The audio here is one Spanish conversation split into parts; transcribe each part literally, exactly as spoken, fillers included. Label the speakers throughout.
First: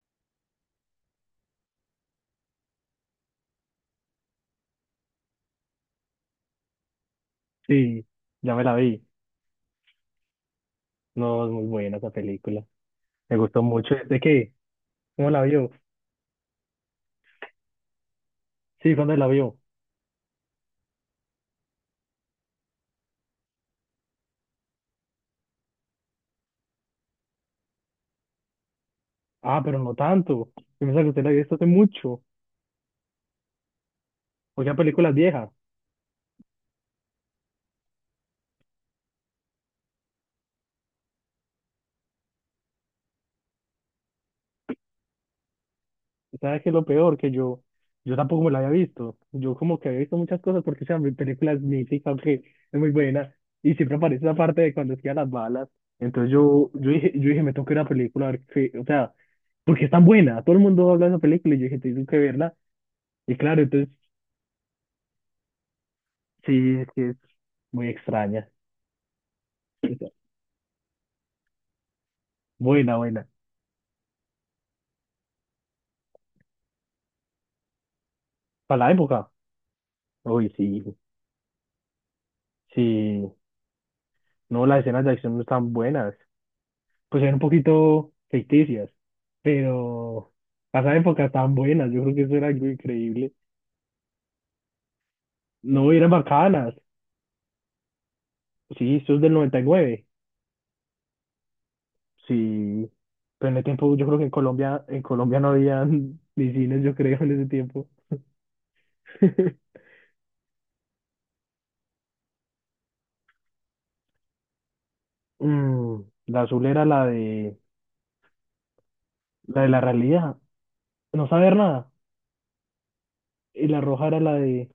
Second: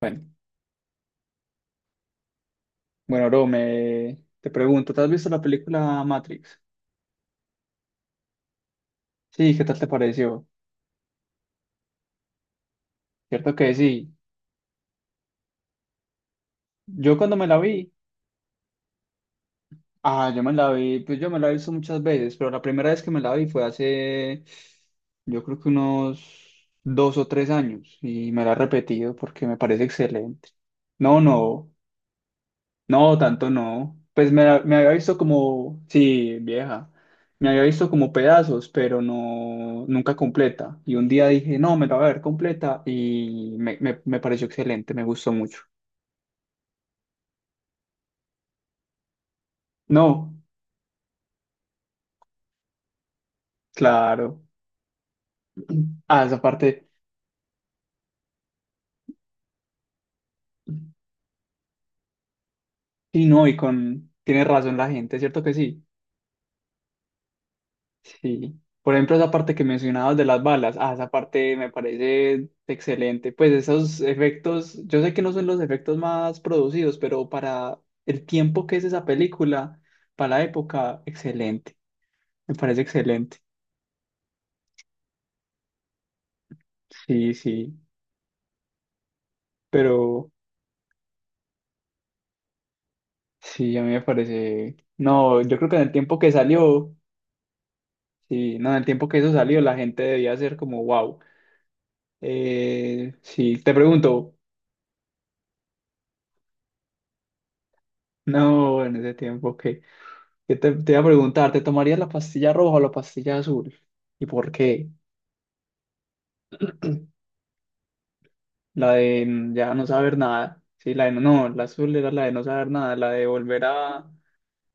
Speaker 1: Bueno, bueno, bro, me... te pregunto, ¿te has visto la película Matrix?
Speaker 2: Sí, ya me la vi.
Speaker 1: Sí, ¿qué tal te pareció?
Speaker 2: No, es muy buena esa película. Me
Speaker 1: Cierto
Speaker 2: gustó
Speaker 1: que
Speaker 2: mucho.
Speaker 1: sí.
Speaker 2: ¿De qué? ¿Cómo la vio?
Speaker 1: Yo cuando me la vi,
Speaker 2: Sí, ¿cuándo la vio?
Speaker 1: ah, yo me la vi, pues yo me la he visto muchas veces, pero la primera vez que me la vi fue hace, yo creo que unos dos o tres años, y me la he repetido porque me
Speaker 2: Ah, pero
Speaker 1: parece
Speaker 2: no
Speaker 1: excelente.
Speaker 2: tanto. Yo pensaba que
Speaker 1: No,
Speaker 2: usted la había visto hace
Speaker 1: no.
Speaker 2: mucho.
Speaker 1: No, tanto no. Pues me,
Speaker 2: O sea,
Speaker 1: me había
Speaker 2: películas
Speaker 1: visto
Speaker 2: viejas.
Speaker 1: como, sí, vieja, me había visto como pedazos, pero no, nunca completa. Y un día dije, no, me la voy a ver completa y me, me, me pareció excelente, me gustó mucho.
Speaker 2: ¿Sabes qué es lo peor? Que yo, yo tampoco me la había visto. Yo como que había visto
Speaker 1: No,
Speaker 2: muchas cosas porque, o sea, mi película es mítica, que es muy buena. Y siempre aparece esa
Speaker 1: claro.
Speaker 2: parte de cuando esquivan las balas.
Speaker 1: Ah,
Speaker 2: Entonces
Speaker 1: esa
Speaker 2: yo,
Speaker 1: parte,
Speaker 2: yo dije, yo dije, me tengo que ir a la película a ver qué, o sea, porque es tan buena. Todo el mundo habla de esa película y yo dije, tengo que verla.
Speaker 1: sí,
Speaker 2: Y
Speaker 1: no, y
Speaker 2: claro, entonces
Speaker 1: con, tiene razón la gente, ¿cierto que sí?
Speaker 2: Sí, sí, es muy extraña.
Speaker 1: Sí. Por ejemplo, esa parte que mencionabas de las balas, ah, esa parte me parece
Speaker 2: Buena, buena.
Speaker 1: excelente. Pues esos efectos, yo sé que no son los efectos más producidos, pero para el tiempo que es
Speaker 2: Para la
Speaker 1: esa
Speaker 2: época.
Speaker 1: película, para la
Speaker 2: Uy, sí,
Speaker 1: época, excelente. Me parece
Speaker 2: sí.
Speaker 1: excelente.
Speaker 2: No, las escenas de acción no están buenas. Pues
Speaker 1: Sí,
Speaker 2: eran un
Speaker 1: sí.
Speaker 2: poquito ficticias,
Speaker 1: Pero
Speaker 2: pero para esa época estaban buenas. Yo creo que eso era algo increíble.
Speaker 1: sí, a mí me parece. No, yo creo que en el
Speaker 2: No, eran
Speaker 1: tiempo que
Speaker 2: bacanas.
Speaker 1: salió, sí, no, en el
Speaker 2: Sí,
Speaker 1: tiempo
Speaker 2: eso
Speaker 1: que
Speaker 2: es
Speaker 1: eso
Speaker 2: del noventa
Speaker 1: salió,
Speaker 2: y
Speaker 1: la gente
Speaker 2: nueve
Speaker 1: debía ser como, wow.
Speaker 2: Sí.
Speaker 1: Eh,
Speaker 2: Pero en
Speaker 1: sí,
Speaker 2: el
Speaker 1: te
Speaker 2: tiempo, yo creo que en
Speaker 1: pregunto,
Speaker 2: Colombia, en Colombia no había ni cines, yo creo, en ese tiempo.
Speaker 1: no, en ese tiempo, ok. que te, te iba a preguntar, ¿te tomarías la pastilla roja o la pastilla azul? ¿Y por qué?
Speaker 2: Mm, la azul era la de
Speaker 1: La de mm,
Speaker 2: la de
Speaker 1: ya
Speaker 2: la
Speaker 1: no saber
Speaker 2: realidad.
Speaker 1: nada. Sí, la de no,
Speaker 2: No
Speaker 1: no,
Speaker 2: saber
Speaker 1: la
Speaker 2: nada.
Speaker 1: azul era la de no saber nada, la de volver
Speaker 2: Y la roja
Speaker 1: a...
Speaker 2: era la de,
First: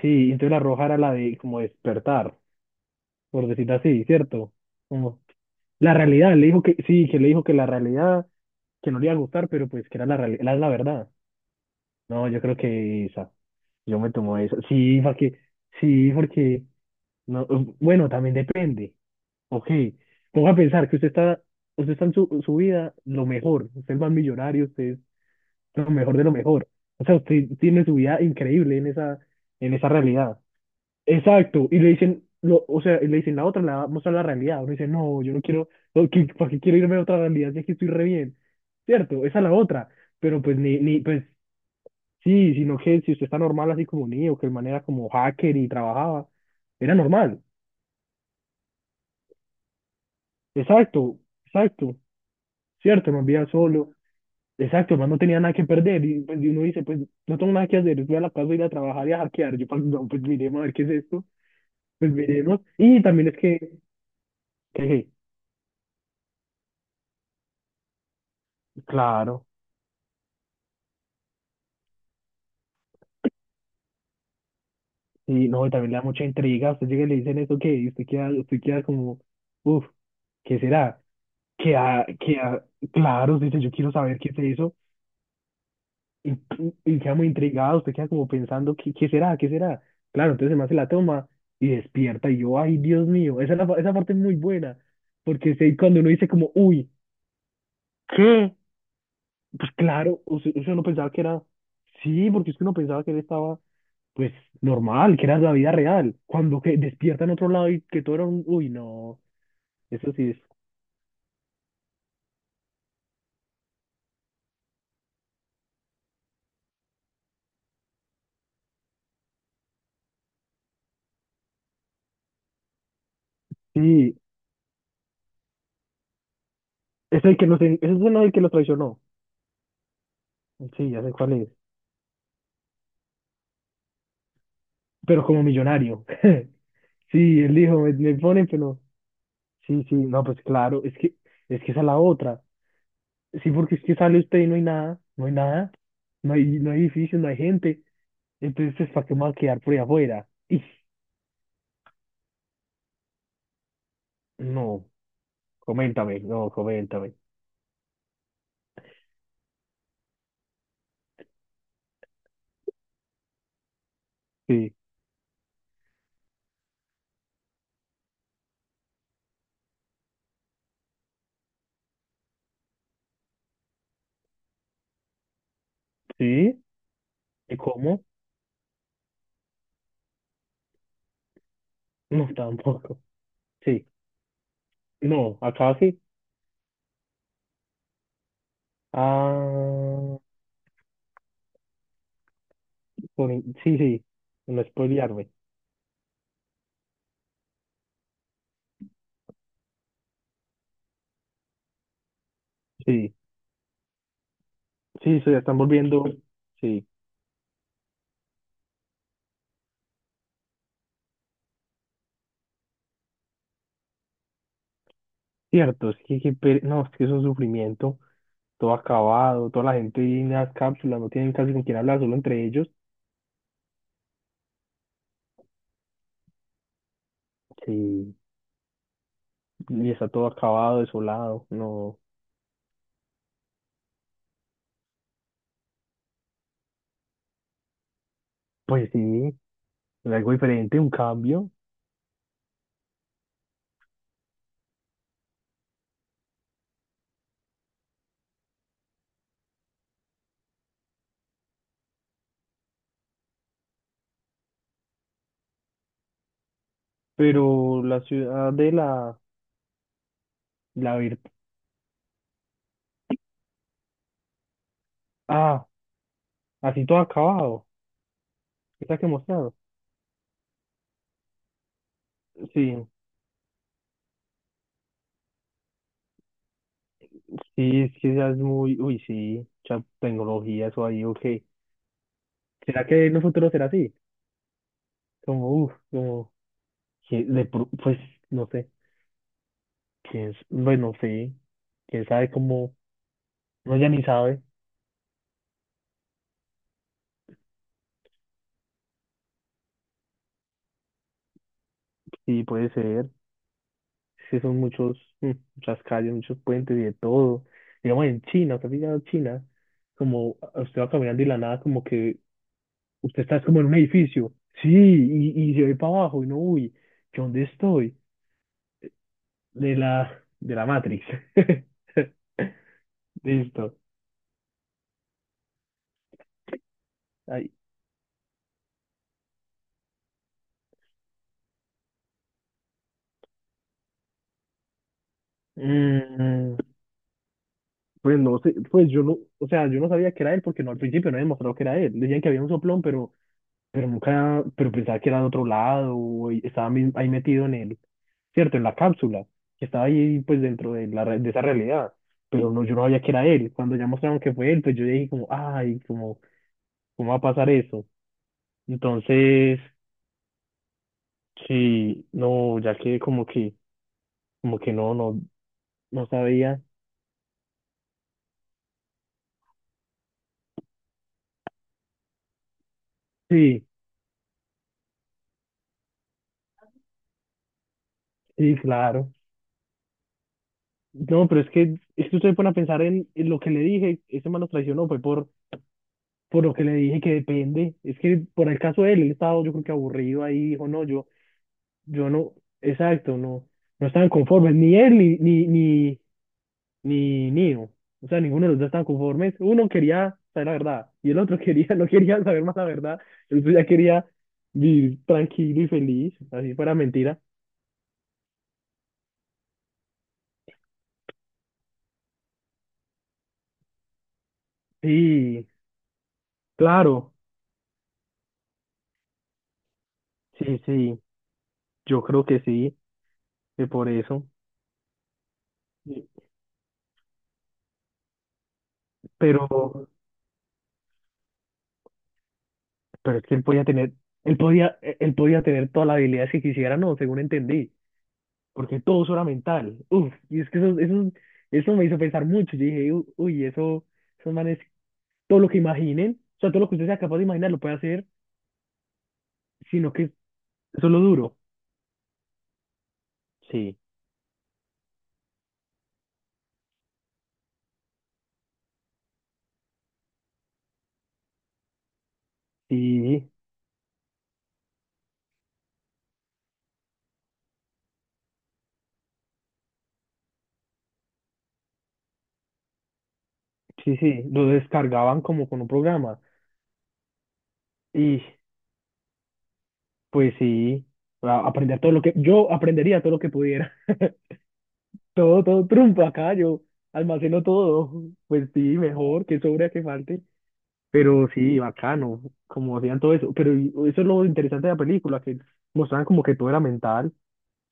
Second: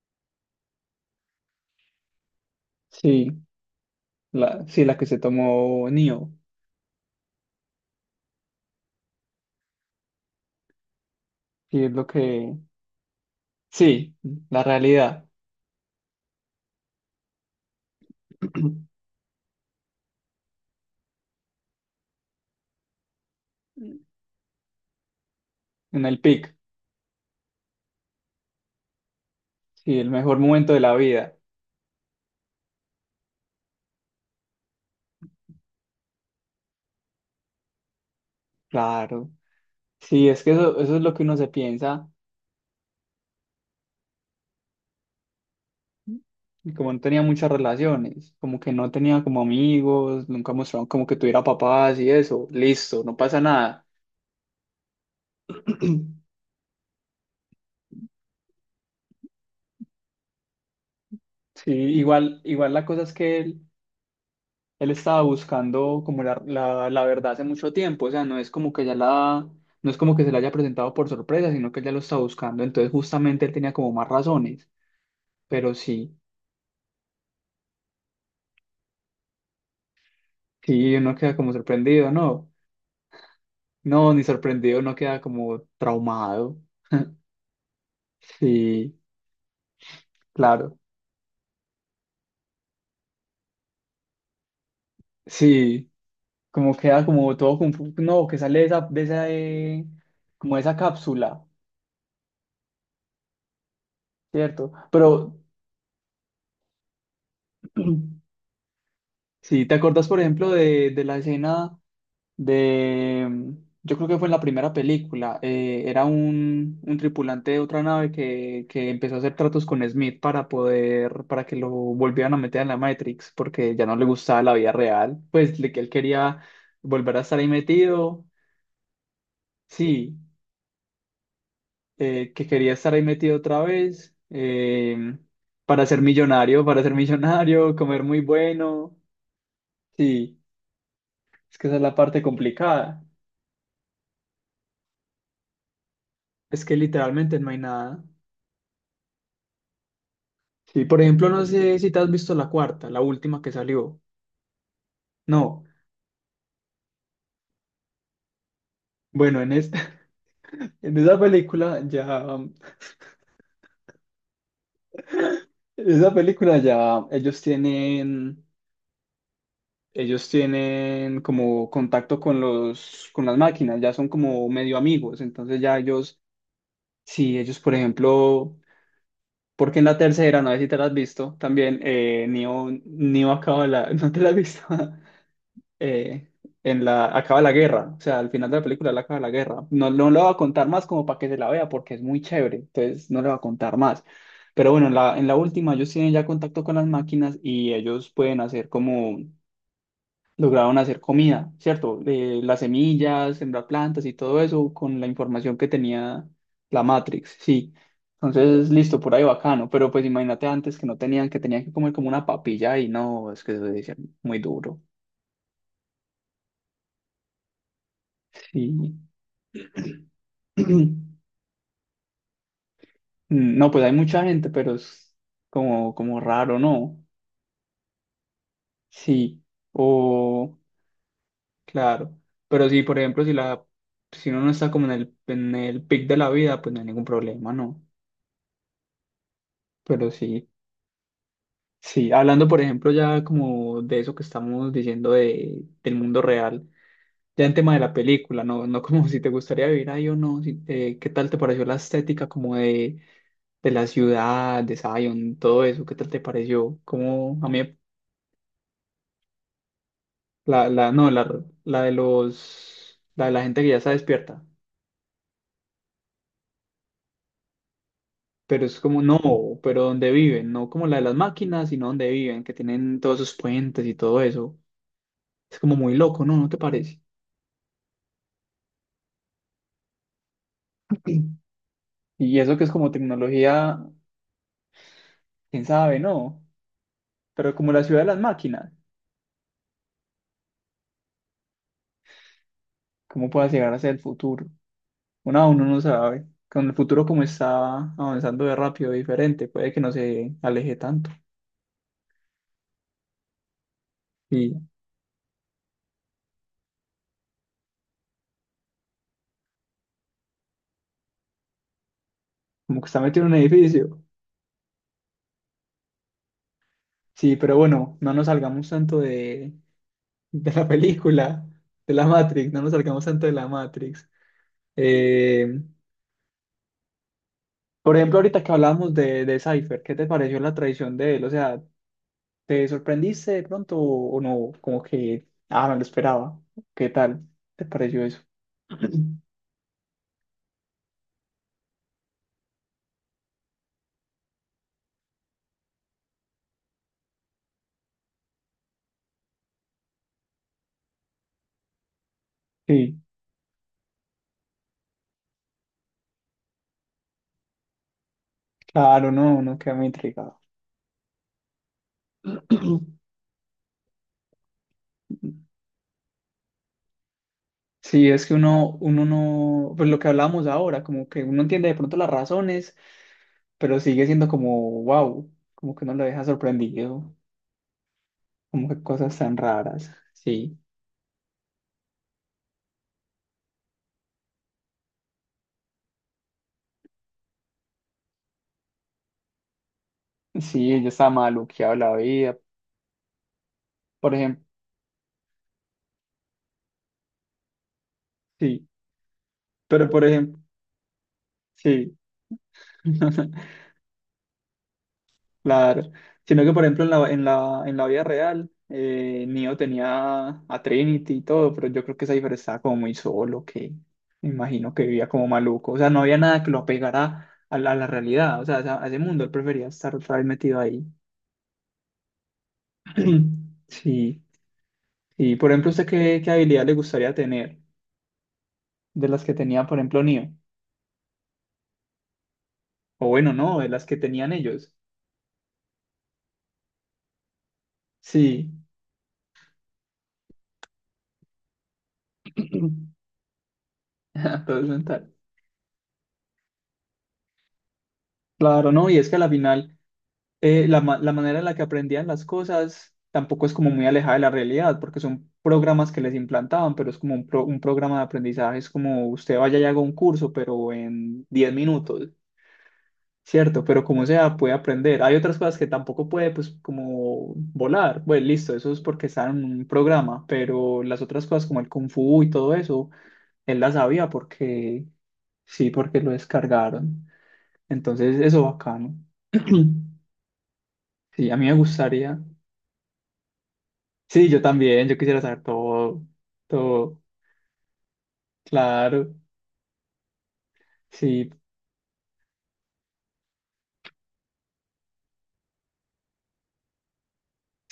Speaker 2: sí, entonces la roja era la de como despertar,
Speaker 1: Sí,
Speaker 2: por decirlo así, ¿cierto?
Speaker 1: la, sí, la que se
Speaker 2: Como
Speaker 1: tomó
Speaker 2: la
Speaker 1: Neo.
Speaker 2: realidad, le dijo que, sí, que le dijo que la realidad, que no le iba a gustar, pero pues que era la realidad, la, la verdad.
Speaker 1: Sí, es lo
Speaker 2: No, yo
Speaker 1: que...
Speaker 2: creo que esa, yo me
Speaker 1: Sí,
Speaker 2: tomo esa.
Speaker 1: la
Speaker 2: Sí,
Speaker 1: realidad.
Speaker 2: porque, sí, porque, no, eh, bueno, también depende. Ok, ponga a pensar que usted está, usted está en su, su vida lo mejor, usted es más millonario, usted es lo
Speaker 1: En
Speaker 2: mejor
Speaker 1: el
Speaker 2: de lo
Speaker 1: pic.
Speaker 2: mejor. O sea, usted tiene su vida increíble en esa, en esa
Speaker 1: Sí, el mejor
Speaker 2: realidad.
Speaker 1: momento de la vida.
Speaker 2: Exacto, y le dicen, lo, o sea, y le dicen la otra, la vamos a la realidad. Uno dice, no, yo no quiero, no, ¿qué- ¿para qué quiero irme a otra realidad si aquí estoy re bien? Cierto,
Speaker 1: Claro.
Speaker 2: esa es la otra,
Speaker 1: Sí, es
Speaker 2: pero
Speaker 1: que
Speaker 2: pues
Speaker 1: eso,
Speaker 2: ni,
Speaker 1: eso
Speaker 2: ni,
Speaker 1: es lo que
Speaker 2: pues
Speaker 1: uno se piensa.
Speaker 2: sí, sino que si usted está normal así como Neo, que el man era como hacker y trabajaba,
Speaker 1: Y como
Speaker 2: era
Speaker 1: no tenía
Speaker 2: normal.
Speaker 1: muchas relaciones, como que no tenía como amigos, nunca mostraban como que
Speaker 2: Exacto,
Speaker 1: tuviera
Speaker 2: exacto,
Speaker 1: papás y eso, listo,
Speaker 2: cierto,
Speaker 1: no
Speaker 2: no
Speaker 1: pasa
Speaker 2: vivía
Speaker 1: nada.
Speaker 2: solo, exacto, el man no tenía nada que perder, y pues y uno dice, pues no tengo nada que hacer, voy a la casa, voy a ir a trabajar y a hackear. Yo, pues, no, pues miremos a ver qué es esto,
Speaker 1: Sí,
Speaker 2: pues
Speaker 1: igual,
Speaker 2: miremos,
Speaker 1: igual la
Speaker 2: y
Speaker 1: cosa es
Speaker 2: también es
Speaker 1: que él,
Speaker 2: que,
Speaker 1: él
Speaker 2: que
Speaker 1: estaba buscando como la, la, la verdad hace mucho tiempo, o sea, no es como que ya
Speaker 2: claro.
Speaker 1: la, no es como que se la haya presentado por sorpresa, sino que él ya lo estaba buscando, entonces justamente él tenía como más razones,
Speaker 2: Sí, no, y
Speaker 1: pero
Speaker 2: también le da
Speaker 1: sí,
Speaker 2: mucha intriga. Usted llega y le dicen eso, ¿qué? Y usted queda, usted queda como, uff, ¿qué
Speaker 1: sí,
Speaker 2: será?
Speaker 1: uno queda como
Speaker 2: Que, a-
Speaker 1: sorprendido,
Speaker 2: que,
Speaker 1: no,
Speaker 2: a- claro, usted dice, yo quiero
Speaker 1: no,
Speaker 2: saber
Speaker 1: ni
Speaker 2: qué se hizo.
Speaker 1: sorprendido, uno queda como
Speaker 2: Y,
Speaker 1: traumado,
Speaker 2: y queda muy intrigado, usted queda como pensando, ¿qué,
Speaker 1: sí,
Speaker 2: qué será? ¿Qué será? Claro, entonces además se
Speaker 1: claro,
Speaker 2: la toma y despierta. Y yo, ay, Dios mío, esa, es la, pa- esa parte es muy buena. Porque se-
Speaker 1: sí.
Speaker 2: cuando uno dice como,
Speaker 1: Como
Speaker 2: uy,
Speaker 1: queda como todo confuso, no, que
Speaker 2: ¿qué?
Speaker 1: sale de esa, de esa,
Speaker 2: Pues
Speaker 1: eh,
Speaker 2: claro, o sea,
Speaker 1: como de
Speaker 2: o sea,
Speaker 1: esa
Speaker 2: uno pensaba que era,
Speaker 1: cápsula,
Speaker 2: sí, porque es que uno pensaba que él estaba, pues,
Speaker 1: ¿cierto?
Speaker 2: normal, que
Speaker 1: Pero
Speaker 2: era la vida real. Cuando que despierta en otro lado y que todo era un, uy, no,
Speaker 1: si te acordás,
Speaker 2: eso
Speaker 1: por
Speaker 2: sí es,
Speaker 1: ejemplo, de, de la escena de, mm, yo creo que fue en la primera película, eh, era un, un tripulante de otra nave que, que empezó a hacer tratos con Smith para poder, para que lo volvieran a meter en la Matrix, porque ya no le
Speaker 2: sí,
Speaker 1: gustaba la vida real, pues le- que él quería volver a
Speaker 2: es el
Speaker 1: estar
Speaker 2: que
Speaker 1: ahí
Speaker 2: los, ese es uno
Speaker 1: metido.
Speaker 2: del que lo traicionó.
Speaker 1: Sí,
Speaker 2: Sí, ya sé cuál es,
Speaker 1: eh, que quería estar ahí metido otra vez, eh,
Speaker 2: pero como
Speaker 1: para ser
Speaker 2: millonario.
Speaker 1: millonario, para ser
Speaker 2: Sí, él
Speaker 1: millonario,
Speaker 2: dijo, me,
Speaker 1: comer
Speaker 2: me
Speaker 1: muy
Speaker 2: ponen, pero,
Speaker 1: bueno.
Speaker 2: sí, sí, no,
Speaker 1: Sí,
Speaker 2: pues claro, es que,
Speaker 1: es
Speaker 2: es
Speaker 1: que
Speaker 2: que
Speaker 1: esa
Speaker 2: esa
Speaker 1: es
Speaker 2: es
Speaker 1: la
Speaker 2: la
Speaker 1: parte
Speaker 2: otra.
Speaker 1: complicada.
Speaker 2: Sí, porque es que sale usted y no hay nada, no hay nada, no hay,
Speaker 1: Es
Speaker 2: no
Speaker 1: que
Speaker 2: hay edificios, no hay
Speaker 1: literalmente no hay
Speaker 2: gente,
Speaker 1: nada.
Speaker 2: entonces, ¿para qué me va a quedar por ahí afuera? Y,
Speaker 1: Sí, por ejemplo, no sé si te has visto la cuarta, la última que salió.
Speaker 2: no.
Speaker 1: No.
Speaker 2: Coméntame, no, coméntame.
Speaker 1: Bueno, en esta, en esa película ya, en
Speaker 2: Sí,
Speaker 1: esa película ya ellos tienen, ellos tienen como contacto con los, con las máquinas, ya son como medio amigos, entonces ya ellos,
Speaker 2: sí,
Speaker 1: si
Speaker 2: ¿y
Speaker 1: ellos, por
Speaker 2: cómo?
Speaker 1: ejemplo, porque en la tercera, no sé si te la has visto, también eh,
Speaker 2: No,
Speaker 1: Neo,
Speaker 2: tampoco.
Speaker 1: Neo acaba
Speaker 2: Sí,
Speaker 1: la... ¿No te la has visto?
Speaker 2: no, acá sí.
Speaker 1: Eh, en la... Acaba la guerra. O sea, al final de la película él acaba la guerra. No, no
Speaker 2: Ah,
Speaker 1: lo voy a contar más como para que se la vea porque es muy chévere. Entonces no le
Speaker 2: por
Speaker 1: voy a
Speaker 2: in- sí,
Speaker 1: contar más.
Speaker 2: sí, no
Speaker 1: Pero bueno, en la, en
Speaker 2: spoilearme.
Speaker 1: la última ellos tienen ya contacto con las máquinas y ellos pueden hacer como lograron hacer comida, ¿cierto? Eh, las
Speaker 2: Sí,
Speaker 1: semillas, sembrar plantas y todo eso con la
Speaker 2: sí, se
Speaker 1: información
Speaker 2: están
Speaker 1: que
Speaker 2: volviendo,
Speaker 1: tenía la
Speaker 2: sí,
Speaker 1: Matrix, sí. Entonces, listo, por ahí bacano, pero pues imagínate antes que no tenían, que tenían que comer como una papilla y no, es que eso debe ser muy duro,
Speaker 2: cierto, es que, que per- no, es que es un sufrimiento, todo
Speaker 1: sí.
Speaker 2: acabado, toda la gente en las cápsulas, no tienen casi con quién hablar, solo entre ellos,
Speaker 1: Mm, No, pues hay mucha gente, pero es como, como raro, ¿no?
Speaker 2: sí,
Speaker 1: Sí,
Speaker 2: y está todo
Speaker 1: o
Speaker 2: acabado, desolado, no,
Speaker 1: claro, pero sí, por ejemplo, si la, si uno no está como en el, en el pic de la vida, pues no hay ningún problema, ¿no?
Speaker 2: pues sí,
Speaker 1: Pero
Speaker 2: es algo
Speaker 1: sí.
Speaker 2: diferente, un cambio,
Speaker 1: Sí, hablando por ejemplo ya como de eso que estamos diciendo de, del mundo real, ya en tema de la película, no, no como si te gustaría vivir ahí o no, si te- ¿qué tal te pareció la estética como de, de la ciudad, de Zion, todo eso? ¿Qué tal te pareció? Como a mí
Speaker 2: pero la ciudad de la,
Speaker 1: la, la,
Speaker 2: la
Speaker 1: no,
Speaker 2: virtud.
Speaker 1: la, la de los, la de la gente que ya está despierta,
Speaker 2: Así todo acabado.
Speaker 1: pero es
Speaker 2: ¿Está
Speaker 1: como
Speaker 2: que
Speaker 1: no,
Speaker 2: mostrado?
Speaker 1: pero donde viven, no como la de las máquinas, sino donde viven, que
Speaker 2: Sí,
Speaker 1: tienen todos esos puentes y todo eso. Es como muy loco, ¿no? ¿No te parece?
Speaker 2: sí, es que ya es muy. Uy, sí, mucha tecnología, eso ahí, ok.
Speaker 1: Y eso que es
Speaker 2: ¿Será
Speaker 1: como
Speaker 2: que en el futuro será
Speaker 1: tecnología,
Speaker 2: así? Como,
Speaker 1: quién
Speaker 2: uff,
Speaker 1: sabe,
Speaker 2: como.
Speaker 1: ¿no?
Speaker 2: que de
Speaker 1: Pero
Speaker 2: pro-
Speaker 1: como la
Speaker 2: pues,
Speaker 1: ciudad de las
Speaker 2: no sé.
Speaker 1: máquinas,
Speaker 2: ¿Quién es? Bueno, sí. ¿Quién sabe cómo?
Speaker 1: ¿cómo pueda llegar
Speaker 2: No, ya
Speaker 1: hacia el
Speaker 2: ni sabe.
Speaker 1: futuro? Uno aún no sabe. Con el futuro como está avanzando de rápido, diferente, puede que no se aleje tanto.
Speaker 2: Sí, puede ser. Sí,
Speaker 1: Y
Speaker 2: son muchos, mm, muchas calles, muchos puentes y de todo. Digamos en China, ¿usted ha pillado China? Como a- usted va caminando y la nada, como que
Speaker 1: como que está
Speaker 2: usted
Speaker 1: metido en un
Speaker 2: está como en un
Speaker 1: edificio.
Speaker 2: edificio, sí, y, y se ve para abajo, y no, uy, ¿yo
Speaker 1: Sí,
Speaker 2: dónde
Speaker 1: pero bueno,
Speaker 2: estoy?
Speaker 1: no nos salgamos tanto de,
Speaker 2: De la,
Speaker 1: de
Speaker 2: de la
Speaker 1: la
Speaker 2: Matrix.
Speaker 1: película, de la Matrix, no nos salgamos tanto de la
Speaker 2: Listo.
Speaker 1: Matrix. Eh,
Speaker 2: Ay.
Speaker 1: por ejemplo, ahorita que hablamos de, de Cypher, ¿qué te pareció la traición de él? O sea, ¿te sorprendiste de pronto o, o no? Como que, ah, no lo esperaba.
Speaker 2: Mm,
Speaker 1: ¿Qué tal? ¿Te pareció
Speaker 2: pues
Speaker 1: eso?
Speaker 2: no sé, pues yo no, o sea, yo no sabía que era él porque no al principio no había demostrado que era él. Decían que había un soplón, pero, pero, nunca, pero pensaba que era de otro lado, o estaba mi- ahí metido en el, cierto, en la cápsula, que estaba ahí pues dentro de la re- de esa realidad. Pero no, yo no
Speaker 1: Sí,
Speaker 2: sabía que era él. Cuando ya mostraron que fue él, pues yo dije como, ay, como, ¿Cómo va a pasar eso?
Speaker 1: claro, no, uno
Speaker 2: Entonces,
Speaker 1: queda muy intrigado.
Speaker 2: sí, no, ya que como que, como que no, no, no sabía.
Speaker 1: Sí, es que uno, uno no, pues lo que hablábamos ahora, como que uno entiende de pronto las razones,
Speaker 2: Sí,
Speaker 1: pero sigue siendo como, wow, como que uno lo deja sorprendido,
Speaker 2: sí,
Speaker 1: como que
Speaker 2: claro.
Speaker 1: cosas tan raras. Sí,
Speaker 2: No, pero es que, es que, usted se pone a pensar en, en lo que le dije, ese man lo traicionó, fue por, por lo que le dije que depende. Es que por el caso de él, él estaba yo creo que aburrido ahí, dijo,
Speaker 1: sí,
Speaker 2: no,
Speaker 1: ella
Speaker 2: yo,
Speaker 1: estaba maluqueada la
Speaker 2: yo no,
Speaker 1: vida,
Speaker 2: exacto, no, no estaban
Speaker 1: por ejemplo,
Speaker 2: conformes, ni él, ni, ni, ni, ni Neo. O sea, ninguno de los
Speaker 1: sí,
Speaker 2: dos estaban conformes. Uno
Speaker 1: pero por
Speaker 2: quería
Speaker 1: ejemplo,
Speaker 2: saber la verdad y el otro quería, no
Speaker 1: sí.
Speaker 2: quería saber más la verdad. El otro ya quería vivir tranquilo y
Speaker 1: Claro,
Speaker 2: feliz,
Speaker 1: sino que
Speaker 2: así
Speaker 1: por
Speaker 2: fuera
Speaker 1: ejemplo en la,
Speaker 2: mentira.
Speaker 1: en la, en la vida real, eh, Neo tenía a Trinity y todo, pero yo creo que Cypher estaba como muy solo, que me imagino que vivía como
Speaker 2: Sí,
Speaker 1: maluco, o sea, no había nada que lo
Speaker 2: claro,
Speaker 1: apegara a la, a la realidad, o sea, a, esa- a ese mundo, él prefería estar otra vez metido
Speaker 2: sí,
Speaker 1: ahí.
Speaker 2: sí, yo creo que sí, que por
Speaker 1: Sí,
Speaker 2: eso.
Speaker 1: y por ejemplo, ¿usted
Speaker 2: Sí.
Speaker 1: qué, qué habilidad le gustaría tener de las que
Speaker 2: Pero,
Speaker 1: tenía, por ejemplo, Neo? O
Speaker 2: pero es
Speaker 1: bueno,
Speaker 2: que él
Speaker 1: no,
Speaker 2: podía
Speaker 1: de las
Speaker 2: tener,
Speaker 1: que tenían
Speaker 2: él
Speaker 1: ellos.
Speaker 2: podía, eh, él podía tener todas las habilidades que quisiera, no, según entendí,
Speaker 1: Sí,
Speaker 2: porque todo eso era mental. Uf, y es que eso, eso, eso me hizo pensar mucho. Yo
Speaker 1: todo
Speaker 2: dije, "U- uy, eso, esos manes
Speaker 1: es mental.
Speaker 2: todo lo que imaginen, o sea, todo lo que usted sea capaz de imaginar lo puede hacer,
Speaker 1: Claro, no, y es que a la final...
Speaker 2: sino que
Speaker 1: eh, la,
Speaker 2: eso es
Speaker 1: ma-
Speaker 2: lo
Speaker 1: la
Speaker 2: duro.
Speaker 1: manera en la que aprendían las cosas tampoco es como
Speaker 2: Sí,
Speaker 1: muy alejada de la realidad, porque son programas que les implantaban, pero es como un, pro- un programa de aprendizaje, es como usted vaya y haga un curso, pero en diez minutos,
Speaker 2: Sí,
Speaker 1: ¿cierto? Pero como sea, puede aprender. Hay otras cosas que tampoco puede, pues, como volar. Bueno, listo, eso es porque está en un programa, pero las otras cosas como el Kung Fu y todo eso, él las
Speaker 2: sí,
Speaker 1: sabía
Speaker 2: sí, lo
Speaker 1: porque,
Speaker 2: descargaban como con un
Speaker 1: sí, porque lo
Speaker 2: programa.
Speaker 1: descargaron. Entonces,
Speaker 2: Y
Speaker 1: eso bacano.
Speaker 2: pues sí,
Speaker 1: Sí, a
Speaker 2: a-
Speaker 1: mí me
Speaker 2: aprender todo lo que,
Speaker 1: gustaría.
Speaker 2: yo aprendería todo lo que pudiera.
Speaker 1: Sí, yo también, yo quisiera saber
Speaker 2: Todo, todo
Speaker 1: todo,
Speaker 2: trumpa acá, yo
Speaker 1: todo,
Speaker 2: almaceno todo. Pues sí,
Speaker 1: claro,
Speaker 2: mejor, que sobra que falte. Pero
Speaker 1: sí,
Speaker 2: sí, bacano, como hacían todo eso. Pero y- eso es lo interesante de la película, que mostraban como que todo era mental.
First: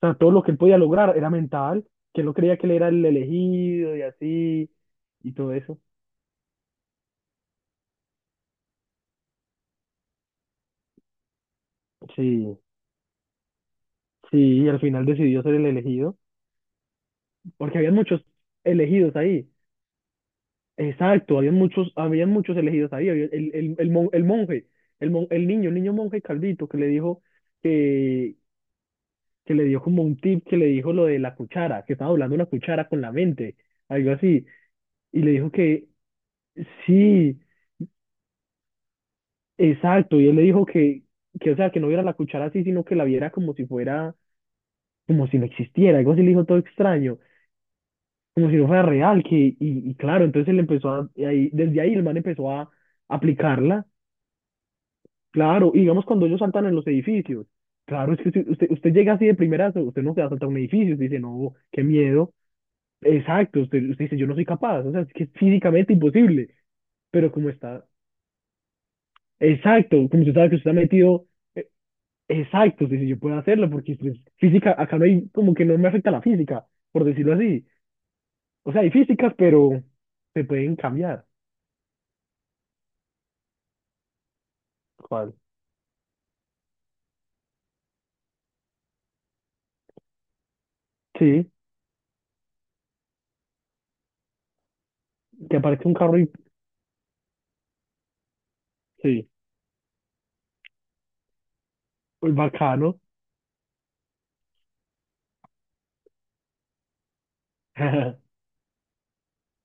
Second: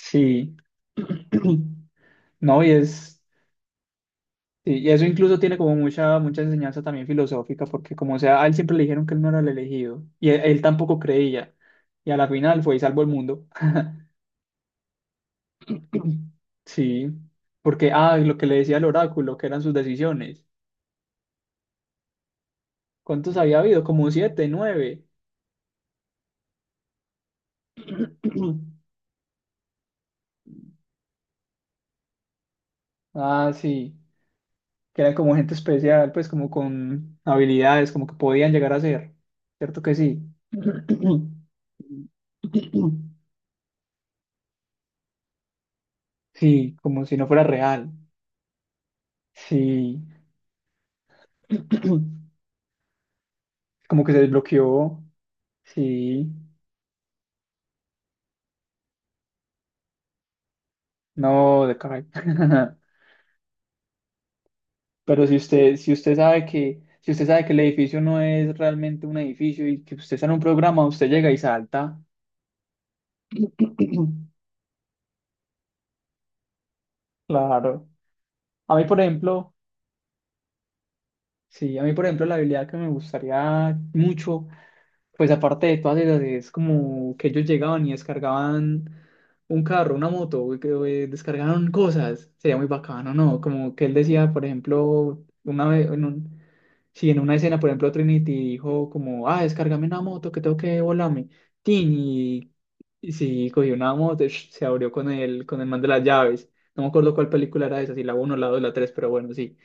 Speaker 2: O sea, todo lo que él podía lograr era mental, que él no creía
Speaker 1: No,
Speaker 2: que
Speaker 1: y
Speaker 2: él era el
Speaker 1: es,
Speaker 2: elegido y así,
Speaker 1: sí, y eso
Speaker 2: y
Speaker 1: incluso
Speaker 2: todo
Speaker 1: tiene como
Speaker 2: eso.
Speaker 1: mucha, mucha enseñanza también filosófica, porque como sea, a él siempre le dijeron que él no era el elegido, y él, él tampoco creía, y a la
Speaker 2: Sí,
Speaker 1: final fue y salvó el mundo.
Speaker 2: sí, y al final decidió ser el elegido,
Speaker 1: Sí,
Speaker 2: porque
Speaker 1: porque,
Speaker 2: habían
Speaker 1: ah,
Speaker 2: muchos
Speaker 1: lo que le decía el
Speaker 2: elegidos
Speaker 1: oráculo, que
Speaker 2: ahí.
Speaker 1: eran sus decisiones.
Speaker 2: Exacto, habían muchos, habían muchos elegidos ahí. Había
Speaker 1: ¿Cuántos
Speaker 2: el,
Speaker 1: había
Speaker 2: el,
Speaker 1: habido?
Speaker 2: el,
Speaker 1: Como
Speaker 2: mon- el
Speaker 1: siete,
Speaker 2: monje,
Speaker 1: nueve.
Speaker 2: el, mon- el niño, el niño monje Caldito, que le dijo que, que le dio como un tip, que le dijo lo de la cuchara, que estaba hablando una cuchara con la
Speaker 1: Ah,
Speaker 2: mente,
Speaker 1: sí.
Speaker 2: algo así.
Speaker 1: Que eran
Speaker 2: Y le
Speaker 1: como
Speaker 2: dijo
Speaker 1: gente
Speaker 2: que
Speaker 1: especial, pues como con
Speaker 2: sí.
Speaker 1: habilidades, como que podían llegar a ser, ¿cierto que
Speaker 2: Exacto,
Speaker 1: sí?
Speaker 2: y él le dijo que, que, o sea, que no viera la cuchara así, sino que la viera como si fuera, como si no existiera, algo así le dijo todo
Speaker 1: Sí, como si
Speaker 2: extraño,
Speaker 1: no fuera real,
Speaker 2: como si no fuera real, que, y, y
Speaker 1: sí,
Speaker 2: claro, entonces él empezó a, y ahí, desde ahí el man empezó a aplicarla,
Speaker 1: como que se desbloqueó,
Speaker 2: claro, y digamos cuando
Speaker 1: sí,
Speaker 2: ellos saltan en los edificios, claro, es que si usted, usted llega así de primera, usted no se va a saltar un edificio, usted dice, no,
Speaker 1: no, de
Speaker 2: qué
Speaker 1: caray.
Speaker 2: miedo, exacto, usted, usted dice, yo no soy capaz, o sea, es que
Speaker 1: Pero
Speaker 2: es
Speaker 1: si usted,
Speaker 2: físicamente
Speaker 1: si usted sabe
Speaker 2: imposible,
Speaker 1: que, si usted
Speaker 2: pero
Speaker 1: sabe
Speaker 2: como
Speaker 1: que el
Speaker 2: está,
Speaker 1: edificio no es realmente un edificio y que
Speaker 2: exacto,
Speaker 1: usted
Speaker 2: como
Speaker 1: está en
Speaker 2: usted
Speaker 1: un
Speaker 2: sabe que usted está
Speaker 1: programa, usted
Speaker 2: metido.
Speaker 1: llega y salta.
Speaker 2: Exacto, sí, sí, yo puedo hacerlo porque pues, física, acá no hay, como que no me afecta la física, por decirlo así.
Speaker 1: Claro.
Speaker 2: O
Speaker 1: A
Speaker 2: sea,
Speaker 1: mí,
Speaker 2: hay
Speaker 1: por
Speaker 2: físicas,
Speaker 1: ejemplo,
Speaker 2: pero se pueden cambiar.
Speaker 1: sí, a mí, por ejemplo, la habilidad que me gustaría mucho pues
Speaker 2: ¿Cuál?
Speaker 1: aparte de todas esas, es como que ellos llegaban y descargaban un carro, una moto, güey, que eh,
Speaker 2: Sí,
Speaker 1: descargaron cosas. Sería muy bacano, ¿no? Como que él decía, por ejemplo,
Speaker 2: que
Speaker 1: una
Speaker 2: aparece
Speaker 1: vez,
Speaker 2: un
Speaker 1: en
Speaker 2: carro y
Speaker 1: un, si en una escena, por ejemplo, Trinity dijo como,
Speaker 2: sí,
Speaker 1: ah, descárgame una moto que tengo que volarme. Tin,
Speaker 2: pues
Speaker 1: y,
Speaker 2: bacano.
Speaker 1: y sí, cogió una moto, sh, se abrió con el, con el man de las llaves. No me acuerdo cuál película era esa, si la uno la dos la tres pero bueno, sí.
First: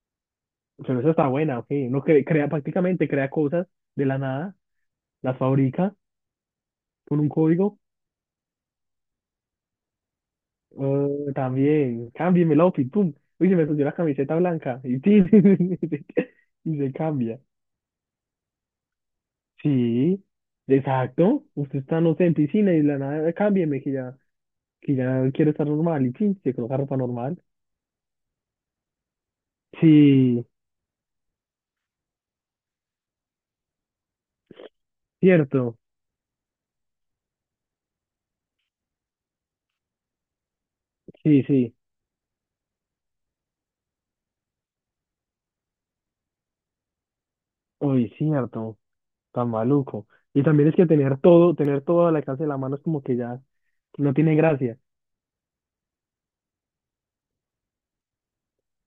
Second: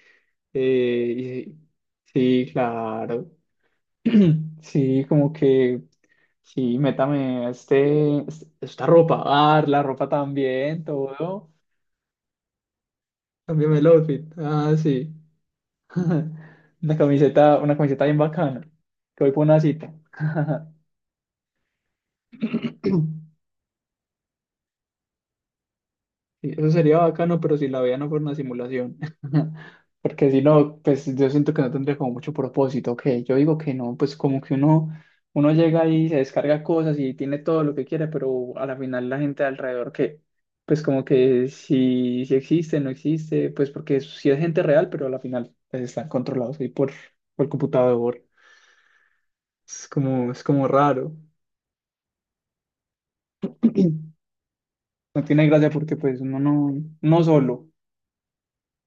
Speaker 2: Pero eso está
Speaker 1: Eh,
Speaker 2: buena,
Speaker 1: y
Speaker 2: ok. Uno cre-
Speaker 1: sí,
Speaker 2: crea
Speaker 1: sí,
Speaker 2: prácticamente,
Speaker 1: claro.
Speaker 2: crea cosas de la nada,
Speaker 1: Sí, como
Speaker 2: las
Speaker 1: que...
Speaker 2: fabrica
Speaker 1: Sí,
Speaker 2: con un
Speaker 1: métame
Speaker 2: código.
Speaker 1: este, este- esta ropa. Ah, la ropa también,
Speaker 2: Eh,
Speaker 1: todo.
Speaker 2: también, cámbiame el outfit, pum. Uy, se me
Speaker 1: Cámbiame
Speaker 2: subió
Speaker 1: el
Speaker 2: la
Speaker 1: outfit.
Speaker 2: camiseta
Speaker 1: Ah,
Speaker 2: blanca y,
Speaker 1: sí.
Speaker 2: tin, y se
Speaker 1: Una
Speaker 2: cambia.
Speaker 1: camiseta, una camiseta bien bacana. Que voy por una cita.
Speaker 2: Sí, exacto. Usted está, no sé, en piscina y de la nada, cámbieme que ya, que ya, quiero estar normal y sí,
Speaker 1: Sí,
Speaker 2: se
Speaker 1: eso
Speaker 2: coloca ropa
Speaker 1: sería bacano,
Speaker 2: normal.
Speaker 1: pero si la vida no fuera una simulación. Porque si
Speaker 2: Sí,
Speaker 1: no, pues yo siento que no tendría como mucho propósito. Que yo digo que no, pues como que uno, uno
Speaker 2: cierto.
Speaker 1: llega y se descarga cosas y tiene todo lo que quiere, pero a la final la gente de alrededor que, pues como
Speaker 2: Sí,
Speaker 1: que
Speaker 2: sí.
Speaker 1: si, si existe, no existe, pues porque si es gente real, pero a la final pues, están controlados ahí por, por el
Speaker 2: Uy,
Speaker 1: computador.
Speaker 2: cierto. Tan
Speaker 1: Es
Speaker 2: maluco.
Speaker 1: como, es
Speaker 2: Y
Speaker 1: como
Speaker 2: también es que
Speaker 1: raro.
Speaker 2: tener todo, tener todo al alcance de la mano es como que ya no tiene gracia.
Speaker 1: No tiene gracia porque pues uno no, no solo,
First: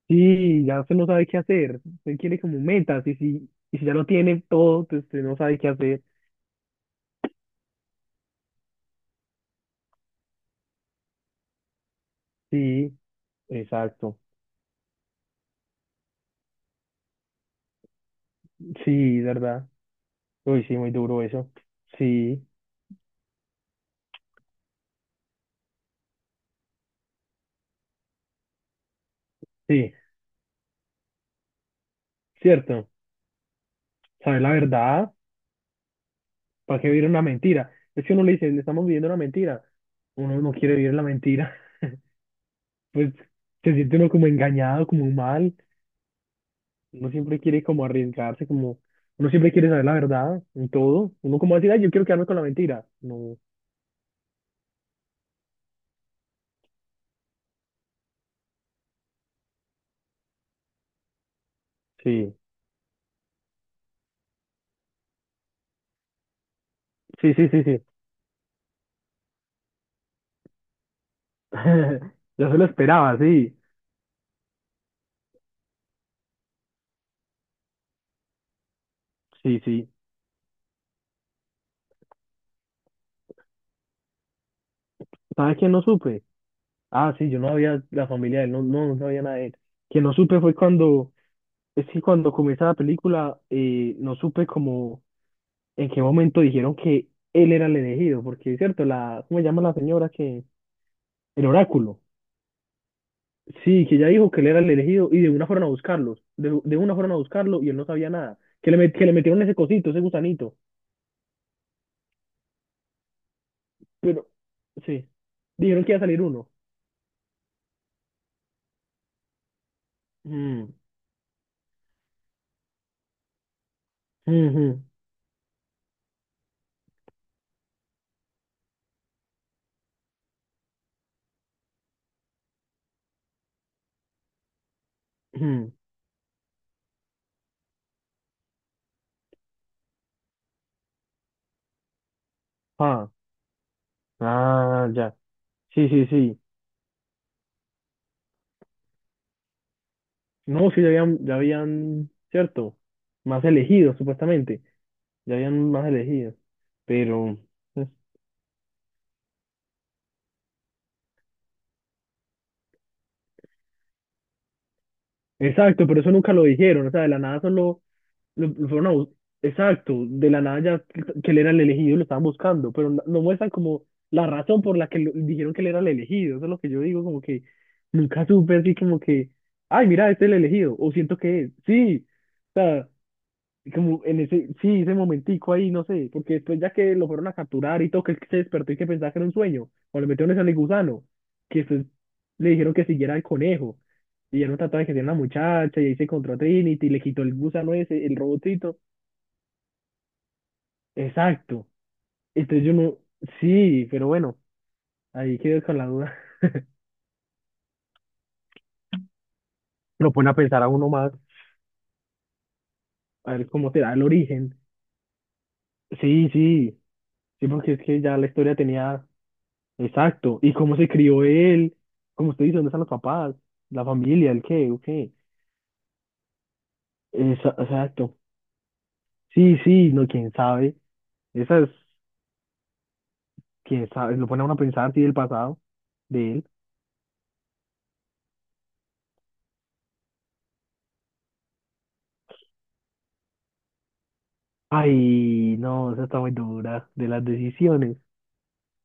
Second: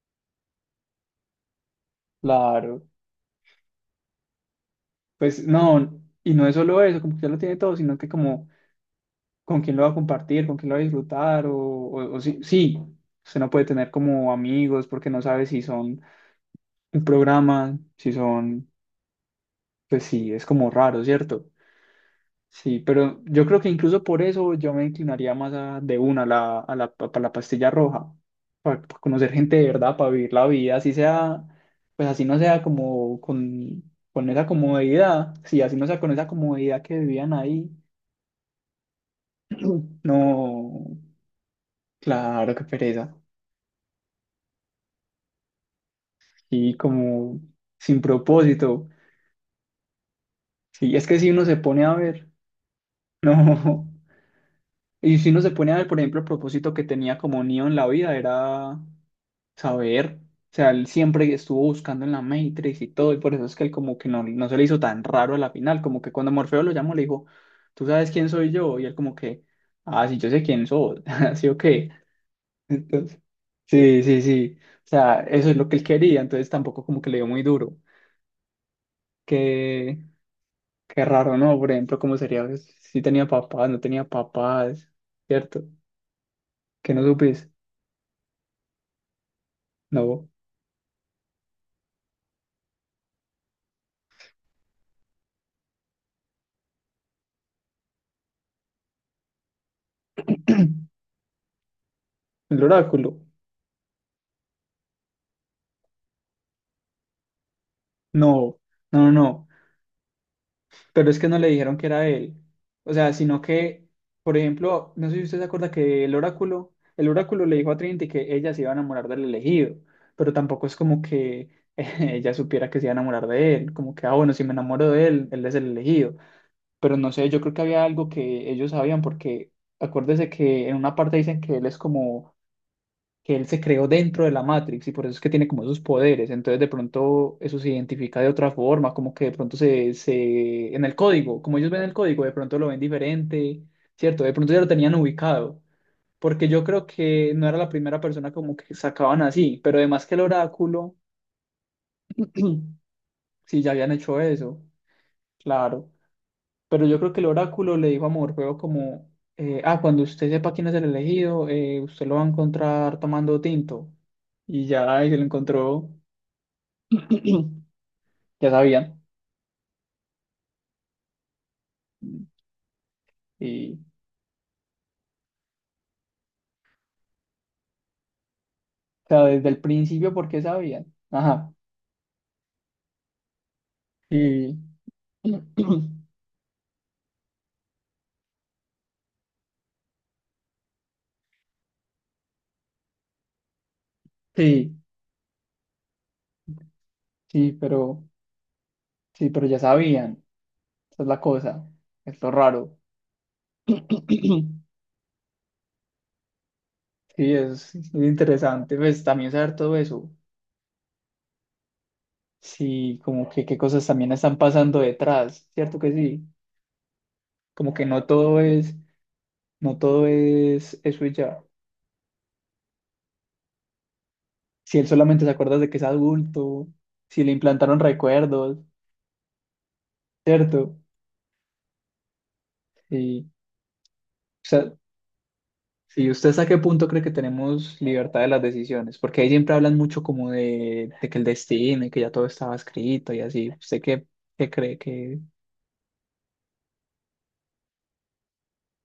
Speaker 2: Sí, ya usted no sabe qué hacer. Usted quiere como
Speaker 1: claro.
Speaker 2: metas y si, y si ya lo tiene todo, pues usted no
Speaker 1: Pues
Speaker 2: sabe qué
Speaker 1: no,
Speaker 2: hacer.
Speaker 1: y no es solo eso, como que ya lo tiene todo, sino que como con quién lo va a compartir, con quién lo va a disfrutar, o, o, o sí, sí,
Speaker 2: Sí,
Speaker 1: usted no puede tener
Speaker 2: exacto.
Speaker 1: como amigos porque no sabe si son un programa, si son,
Speaker 2: Sí, verdad.
Speaker 1: pues sí, es
Speaker 2: Uy,
Speaker 1: como
Speaker 2: sí, muy
Speaker 1: raro,
Speaker 2: duro
Speaker 1: ¿cierto?
Speaker 2: eso. Sí,
Speaker 1: Sí, pero yo creo que incluso por eso yo me inclinaría más a- de una a la, a la, pa- pa la pastilla roja, para, conocer gente de
Speaker 2: sí,
Speaker 1: verdad, para vivir la vida, así sea, pues así no sea
Speaker 2: cierto.
Speaker 1: como con, con
Speaker 2: Saber
Speaker 1: esa
Speaker 2: la verdad,
Speaker 1: comodidad, sí, así no sea con esa comodidad
Speaker 2: ¿para qué
Speaker 1: que
Speaker 2: vivir una
Speaker 1: vivían ahí.
Speaker 2: mentira? Es que uno le dice, le estamos viviendo una mentira. Uno no quiere vivir
Speaker 1: No,
Speaker 2: la mentira.
Speaker 1: claro, qué
Speaker 2: Pues
Speaker 1: pereza.
Speaker 2: se siente uno como engañado, como mal.
Speaker 1: Y
Speaker 2: Uno siempre
Speaker 1: como
Speaker 2: quiere como
Speaker 1: sin
Speaker 2: arriesgarse, como
Speaker 1: propósito.
Speaker 2: uno siempre quiere saber la verdad en
Speaker 1: Sí, es
Speaker 2: todo.
Speaker 1: que si
Speaker 2: Uno
Speaker 1: uno
Speaker 2: como
Speaker 1: se
Speaker 2: va a decir, ay,
Speaker 1: pone
Speaker 2: yo
Speaker 1: a
Speaker 2: quiero quedarme
Speaker 1: ver,
Speaker 2: con la mentira. No,
Speaker 1: no. Y si uno se pone a ver, por ejemplo, el propósito que tenía como Neo en la vida era saber. O sea, él siempre estuvo buscando en la
Speaker 2: sí,
Speaker 1: Matrix y todo, y por eso es que él como que no, no se le hizo tan raro a la final, como que cuando Morfeo lo llamó le dijo,
Speaker 2: sí, sí, sí, sí.
Speaker 1: ¿tú sabes quién soy yo? Y él como que, ah, sí, yo sé quién soy, así o qué.
Speaker 2: Yo se lo esperaba,
Speaker 1: Entonces,
Speaker 2: sí,
Speaker 1: sí, sí, sí. O sea, eso es lo que él quería, entonces tampoco como que le dio muy duro.
Speaker 2: sí, sí.
Speaker 1: Qué, qué raro, ¿no? Por ejemplo, ¿cómo sería si tenía papás, no tenía papás,
Speaker 2: ¿Sabes
Speaker 1: ¿cierto?
Speaker 2: quién no supe?
Speaker 1: ¿Que no
Speaker 2: Ah, sí, yo no
Speaker 1: supiste?
Speaker 2: había la familia de él, no, no, no sabía nada de él. Quien no
Speaker 1: No.
Speaker 2: supe fue cuando, es que cuando comienza la película, eh, no supe como en qué momento dijeron que él era el elegido, porque es cierto, la, ¿cómo se llama la señora que? El oráculo.
Speaker 1: El oráculo.
Speaker 2: Sí, que ella dijo que él era el elegido y de una fueron a buscarlos, de, de una fueron a buscarlo y él no sabía nada,
Speaker 1: No,
Speaker 2: que le, met- que
Speaker 1: no,
Speaker 2: le metieron
Speaker 1: no.
Speaker 2: ese cosito, ese gusanito,
Speaker 1: Pero es que no le dijeron que era él. O sea, sino que,
Speaker 2: pero
Speaker 1: por ejemplo,
Speaker 2: sí,
Speaker 1: no sé si usted se acuerda
Speaker 2: dijeron que iba a
Speaker 1: que el
Speaker 2: salir uno.
Speaker 1: oráculo, el oráculo le dijo a Trinity que ella se iba a enamorar del elegido, pero tampoco
Speaker 2: Mm,
Speaker 1: es como que ella supiera que se iba a enamorar de él, como que, ah, bueno, si me
Speaker 2: ujú,
Speaker 1: enamoro de él, él es el elegido. Pero no sé, yo creo que había algo que ellos sabían, porque acuérdese que en una parte dicen que él es como que él se creó dentro de la Matrix y por eso es que tiene como
Speaker 2: ujú.
Speaker 1: esos poderes. Entonces de pronto eso se identifica de otra forma, como que de pronto se, se, en el código, como ellos ven el código, de pronto lo ven
Speaker 2: Ah,
Speaker 1: diferente, ¿cierto? De pronto ya lo
Speaker 2: ah,
Speaker 1: tenían
Speaker 2: ya.
Speaker 1: ubicado,
Speaker 2: Sí, sí, sí.
Speaker 1: porque yo creo que no era la primera persona como que sacaban así, pero además que el
Speaker 2: No, sí, ya
Speaker 1: oráculo,
Speaker 2: habían, ya habían, cierto, más
Speaker 1: sí, ya habían
Speaker 2: elegidos,
Speaker 1: hecho
Speaker 2: supuestamente,
Speaker 1: eso,
Speaker 2: ya habían más
Speaker 1: claro.
Speaker 2: elegidos,
Speaker 1: Pero yo creo que el
Speaker 2: pero,
Speaker 1: oráculo
Speaker 2: pues,
Speaker 1: le dijo a Morfeo como, eh, ah, cuando usted sepa quién es el elegido, eh, usted lo va a encontrar tomando tinto. Y ya, y se lo
Speaker 2: exacto,
Speaker 1: encontró.
Speaker 2: pero eso nunca lo dijeron, o sea, de la nada solo lo,
Speaker 1: Ya
Speaker 2: lo fueron a
Speaker 1: sabían.
Speaker 2: bus- Exacto, de la nada ya que que él era el elegido y lo estaban buscando, pero no, no muestran
Speaker 1: Y,
Speaker 2: como la razón por la que lo- dijeron que él era el elegido, eso es lo que yo digo, como que nunca supe así como
Speaker 1: o sea,
Speaker 2: que,
Speaker 1: desde el
Speaker 2: ay, mira,
Speaker 1: principio,
Speaker 2: este
Speaker 1: ¿por
Speaker 2: es el
Speaker 1: qué
Speaker 2: elegido,
Speaker 1: sabían?
Speaker 2: o siento que es,
Speaker 1: Ajá.
Speaker 2: sí, como en ese,
Speaker 1: Y,
Speaker 2: sí, ese momentico ahí, no sé, porque después ya que lo fueron a capturar y todo, que él se despertó y que pensaba que era un sueño, cuando le metieron ese al gusano, que después le dijeron que siguiera al conejo, y ya no
Speaker 1: sí,
Speaker 2: trataba de que tenía una muchacha, y ahí se encontró a Trinity, y le quitó el
Speaker 1: sí,
Speaker 2: gusano
Speaker 1: pero,
Speaker 2: ese, el robotito,
Speaker 1: sí, pero ya sabían. Esa es la cosa.
Speaker 2: exacto,
Speaker 1: Es lo
Speaker 2: entonces yo
Speaker 1: raro.
Speaker 2: no, sí, pero bueno, ahí quedé con la duda,
Speaker 1: Sí, es, es interesante, pues también saber todo eso.
Speaker 2: lo pone a pensar a uno más,
Speaker 1: Sí, como
Speaker 2: a
Speaker 1: que
Speaker 2: ver
Speaker 1: qué
Speaker 2: cómo
Speaker 1: cosas
Speaker 2: será el
Speaker 1: también están
Speaker 2: origen,
Speaker 1: pasando detrás, ¿cierto que sí?
Speaker 2: sí, sí, sí,
Speaker 1: Como
Speaker 2: porque es
Speaker 1: que
Speaker 2: que
Speaker 1: no
Speaker 2: ya la
Speaker 1: todo
Speaker 2: historia
Speaker 1: es,
Speaker 2: tenía.
Speaker 1: no todo
Speaker 2: Exacto. ¿Y cómo
Speaker 1: es
Speaker 2: se
Speaker 1: eso y
Speaker 2: crió
Speaker 1: ya.
Speaker 2: él? Como usted dice, ¿dónde están los papás? ¿La familia? ¿El qué?
Speaker 1: Si
Speaker 2: ¿O
Speaker 1: él
Speaker 2: qué?
Speaker 1: solamente se acuerda de que es adulto, si le
Speaker 2: Esa-
Speaker 1: implantaron
Speaker 2: Exacto.
Speaker 1: recuerdos,
Speaker 2: Sí, sí, no, quién sabe.
Speaker 1: ¿cierto?
Speaker 2: Esa es,
Speaker 1: Sí.
Speaker 2: quién sabe, lo pone a
Speaker 1: O
Speaker 2: uno a
Speaker 1: sea,
Speaker 2: pensar, sí, del pasado
Speaker 1: sí, ¿usted
Speaker 2: de él.
Speaker 1: hasta qué punto cree que tenemos libertad de las decisiones? Porque ahí siempre hablan mucho como de, de que el destino y que ya todo estaba escrito y así. ¿Usted qué, qué cree que
Speaker 2: Ay, no, esa está muy dura, de las decisiones.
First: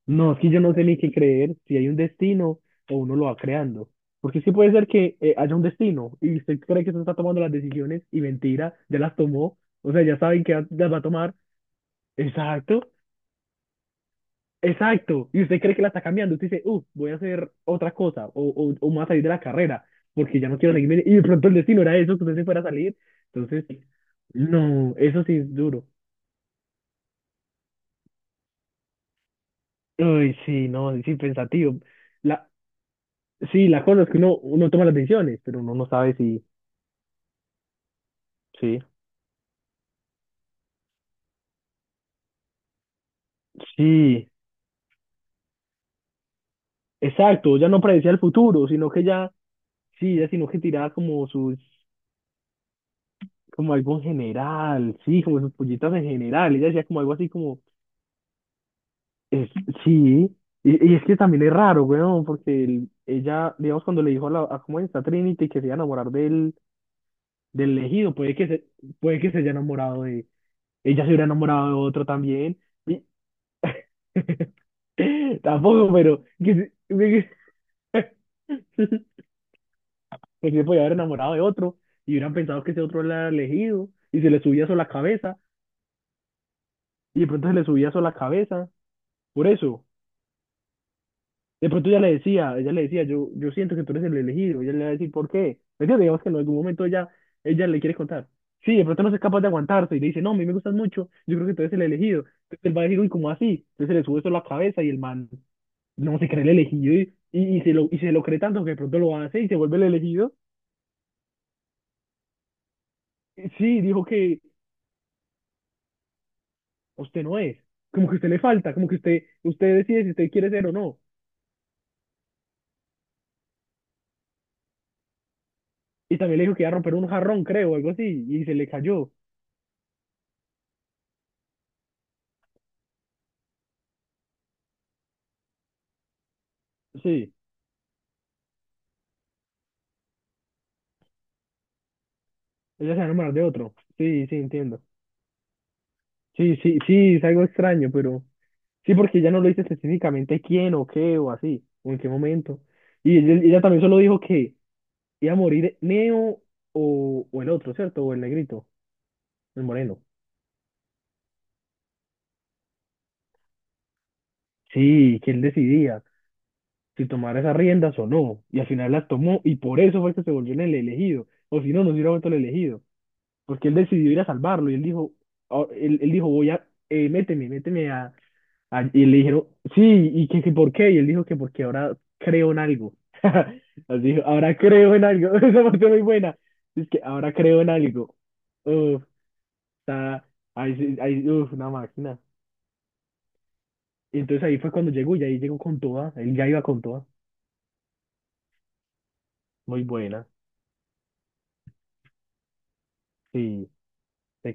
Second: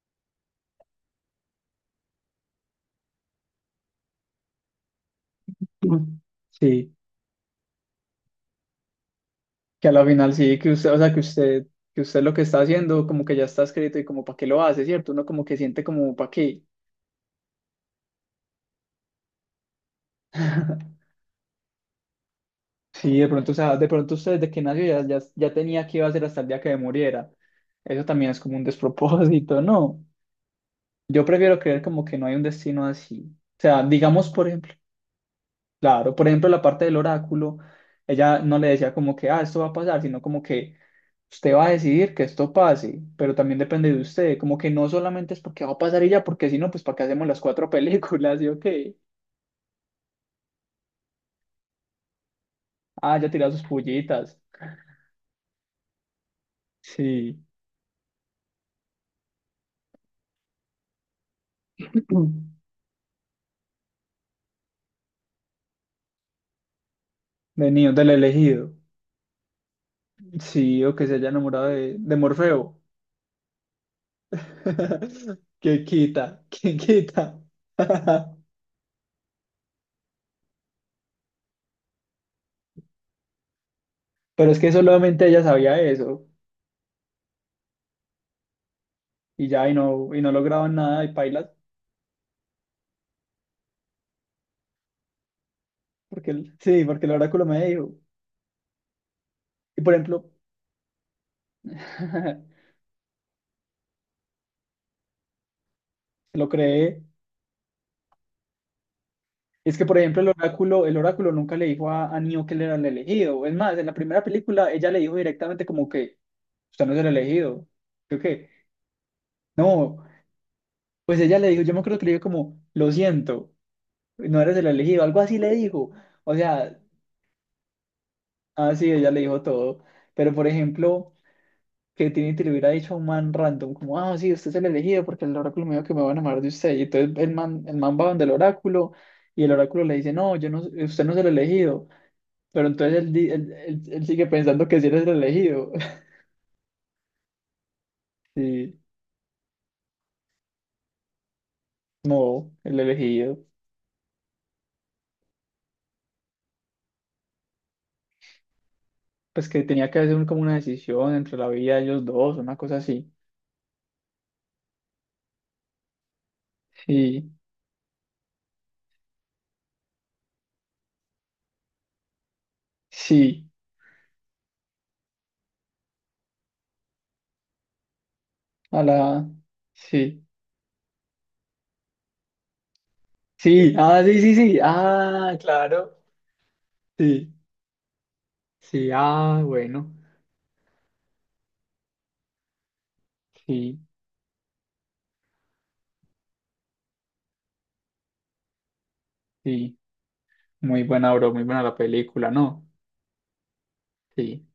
Speaker 2: No, es que yo no sé ni qué creer, si hay un destino o uno lo va creando. Porque sí puede ser que eh, haya un destino
Speaker 1: Mm.
Speaker 2: y usted cree que
Speaker 1: sí?
Speaker 2: usted está tomando las decisiones y mentira, ya las tomó,
Speaker 1: Que
Speaker 2: o
Speaker 1: a
Speaker 2: sea,
Speaker 1: la
Speaker 2: ya
Speaker 1: final
Speaker 2: saben que
Speaker 1: sí, que
Speaker 2: las
Speaker 1: usted,
Speaker 2: va
Speaker 1: o
Speaker 2: a
Speaker 1: sea, que
Speaker 2: tomar.
Speaker 1: usted, que usted lo que está
Speaker 2: Exacto.
Speaker 1: haciendo como que ya está escrito y como para qué lo hace, ¿cierto? Uno
Speaker 2: Exacto, y
Speaker 1: como que
Speaker 2: usted cree que
Speaker 1: siente
Speaker 2: la está
Speaker 1: como para
Speaker 2: cambiando, usted
Speaker 1: qué.
Speaker 2: dice, uh, voy a hacer otra cosa, o, o, o me voy a salir de la carrera, porque ya no quiero seguirme, y de pronto el destino era eso, que usted se fuera a salir,
Speaker 1: Sí, de pronto, o
Speaker 2: entonces,
Speaker 1: sea, de pronto usted desde que nació
Speaker 2: no,
Speaker 1: ya, ya,
Speaker 2: eso sí
Speaker 1: ya
Speaker 2: es
Speaker 1: tenía
Speaker 2: duro.
Speaker 1: que iba a ser hasta el día que muriera. Eso también es como un despropósito, ¿no?
Speaker 2: Uy, sí, no, sí,
Speaker 1: Yo prefiero
Speaker 2: pensativo.
Speaker 1: creer como que no hay un
Speaker 2: La,
Speaker 1: destino así. O
Speaker 2: sí,
Speaker 1: sea,
Speaker 2: la cosa es que
Speaker 1: digamos,
Speaker 2: uno,
Speaker 1: por
Speaker 2: uno
Speaker 1: ejemplo,
Speaker 2: toma las decisiones, pero uno no
Speaker 1: claro,
Speaker 2: sabe
Speaker 1: por
Speaker 2: si,
Speaker 1: ejemplo, la parte del oráculo, ella no le
Speaker 2: sí,
Speaker 1: decía como que, ah, esto va a pasar, sino como que usted va a decidir que esto pase, pero también depende de
Speaker 2: sí,
Speaker 1: usted, como que no solamente es porque va a pasar ella, porque si no, pues ¿para qué hacemos las
Speaker 2: exacto,
Speaker 1: cuatro
Speaker 2: ya no predecía el
Speaker 1: películas? ¿Y o
Speaker 2: futuro, sino
Speaker 1: qué?
Speaker 2: que ya, sí, ya sino que tiraba como sus,
Speaker 1: Ah, ya tirado sus
Speaker 2: como algo en
Speaker 1: pullitas.
Speaker 2: general, sí, como sus pollitas en general, ella decía como algo así
Speaker 1: Sí.
Speaker 2: como es, sí, y, y es que también es raro, weón, porque el- ella, digamos, cuando le dijo a, la, a cómo está Trinity que se iba a enamorar del,
Speaker 1: De
Speaker 2: del
Speaker 1: niño, del
Speaker 2: elegido, puede que se,
Speaker 1: elegido.
Speaker 2: puede que se haya enamorado de,
Speaker 1: Sí, o
Speaker 2: ella
Speaker 1: que
Speaker 2: se
Speaker 1: se
Speaker 2: hubiera
Speaker 1: haya enamorado
Speaker 2: enamorado de
Speaker 1: de,
Speaker 2: otro
Speaker 1: de
Speaker 2: también.
Speaker 1: Morfeo.
Speaker 2: y-
Speaker 1: ¿qué
Speaker 2: Tampoco, pero
Speaker 1: quita?
Speaker 2: que
Speaker 1: ¿qué
Speaker 2: se,
Speaker 1: quita?
Speaker 2: pues se podía haber enamorado de otro y hubieran pensado que ese otro era el elegido y se le
Speaker 1: Pero es
Speaker 2: subía
Speaker 1: que
Speaker 2: eso a la
Speaker 1: solamente
Speaker 2: cabeza
Speaker 1: ella sabía eso
Speaker 2: y de pronto se le subía eso a la cabeza. Por
Speaker 1: y ya, y
Speaker 2: eso.
Speaker 1: no, y no lograban nada y pailas,
Speaker 2: De pronto ella le decía, ella le decía, yo, yo siento que tú eres el elegido. Ella le va a decir, ¿por qué? Porque digamos que
Speaker 1: porque
Speaker 2: en algún
Speaker 1: el, sí,
Speaker 2: momento
Speaker 1: porque
Speaker 2: ella,
Speaker 1: el oráculo me
Speaker 2: ella le
Speaker 1: dijo.
Speaker 2: quiere contar. Sí, de pronto no es capaz de
Speaker 1: Y por
Speaker 2: aguantarse y le dice,
Speaker 1: ejemplo,
Speaker 2: no, a mí me gustas mucho, yo creo que tú eres el elegido.
Speaker 1: se
Speaker 2: Entonces él va a decir, uy, ¿cómo así? Entonces se le sube eso a la cabeza y el man no se cree
Speaker 1: lo
Speaker 2: el elegido
Speaker 1: creé.
Speaker 2: y, y, y se lo, y se lo cree tanto que de pronto lo hace y se
Speaker 1: Es
Speaker 2: vuelve el
Speaker 1: que, por ejemplo, el
Speaker 2: elegido.
Speaker 1: oráculo, el oráculo nunca le dijo a, a Neo que él era el elegido.
Speaker 2: Y
Speaker 1: Es más,
Speaker 2: sí,
Speaker 1: en la
Speaker 2: dijo
Speaker 1: primera
Speaker 2: que
Speaker 1: película ella le dijo directamente como que usted no es el
Speaker 2: usted no es,
Speaker 1: elegido.
Speaker 2: como que
Speaker 1: ¿Yo
Speaker 2: usted le
Speaker 1: qué?
Speaker 2: falta, como que usted, usted
Speaker 1: No,
Speaker 2: decide si usted quiere ser o no.
Speaker 1: pues ella le dijo, yo me acuerdo que le dijo como, lo siento, no eres el elegido, algo así le dijo.
Speaker 2: Y
Speaker 1: O
Speaker 2: también le dijo que iba a
Speaker 1: sea,
Speaker 2: romper un jarrón, creo, algo así, y se le
Speaker 1: así ella
Speaker 2: cayó.
Speaker 1: le dijo todo. Pero, por ejemplo... que Trinity le hubiera dicho a un man random, como, ah, sí, usted es el elegido porque el oráculo me dijo que me va a enamorar de usted. Y entonces
Speaker 2: Sí.
Speaker 1: el man, el man va donde el oráculo y el oráculo le dice, no, yo no, usted no es el elegido. Pero
Speaker 2: Ella se
Speaker 1: entonces
Speaker 2: va a
Speaker 1: él, di-
Speaker 2: enamorar de
Speaker 1: él,
Speaker 2: otro.
Speaker 1: él- él sigue
Speaker 2: Sí, sí,
Speaker 1: pensando que
Speaker 2: entiendo.
Speaker 1: sí eres el elegido.
Speaker 2: Sí, sí, sí, es algo extraño, pero
Speaker 1: sí
Speaker 2: sí, porque ella no lo dice específicamente quién o qué o así, o en qué
Speaker 1: no,
Speaker 2: momento.
Speaker 1: el
Speaker 2: Y ella,
Speaker 1: elegido.
Speaker 2: ella también solo dijo que iba a morir Neo o, o el otro, ¿cierto? O el negrito,
Speaker 1: Pues que
Speaker 2: el
Speaker 1: tenía que
Speaker 2: moreno.
Speaker 1: hacer un- como una decisión entre la vida de ellos dos, una cosa así.
Speaker 2: Sí, que él decidía si
Speaker 1: Sí,
Speaker 2: tomar esas riendas o no. Y al final las tomó y por eso fue que se volvió en el elegido. O si no, no se hubiera vuelto el elegido.
Speaker 1: sí,
Speaker 2: Porque él decidió ir a salvarlo y él dijo, ah, él, él dijo, voy a, eh, méteme, méteme a,
Speaker 1: a
Speaker 2: Ah, y le
Speaker 1: la...
Speaker 2: dijeron, sí,
Speaker 1: Sí,
Speaker 2: y que, que por qué, y él dijo que porque ahora creo en algo.
Speaker 1: sí,
Speaker 2: Así
Speaker 1: ah, sí,
Speaker 2: dijo,
Speaker 1: sí,
Speaker 2: ahora
Speaker 1: sí,
Speaker 2: creo en algo.
Speaker 1: ah,
Speaker 2: Esa parte
Speaker 1: claro.
Speaker 2: muy buena. Es que
Speaker 1: Sí,
Speaker 2: ahora creo en algo.
Speaker 1: sí,
Speaker 2: Uf,
Speaker 1: ah, bueno,
Speaker 2: está, ahí, sí- ahí, uf, una máquina.
Speaker 1: sí,
Speaker 2: Y entonces ahí fue cuando llegó y ahí llegó con toda, él ya iba con toda.
Speaker 1: sí.
Speaker 2: Muy buena,
Speaker 1: Muy buena, bro, muy buena la película, ¿no?
Speaker 2: sí.
Speaker 1: Sí.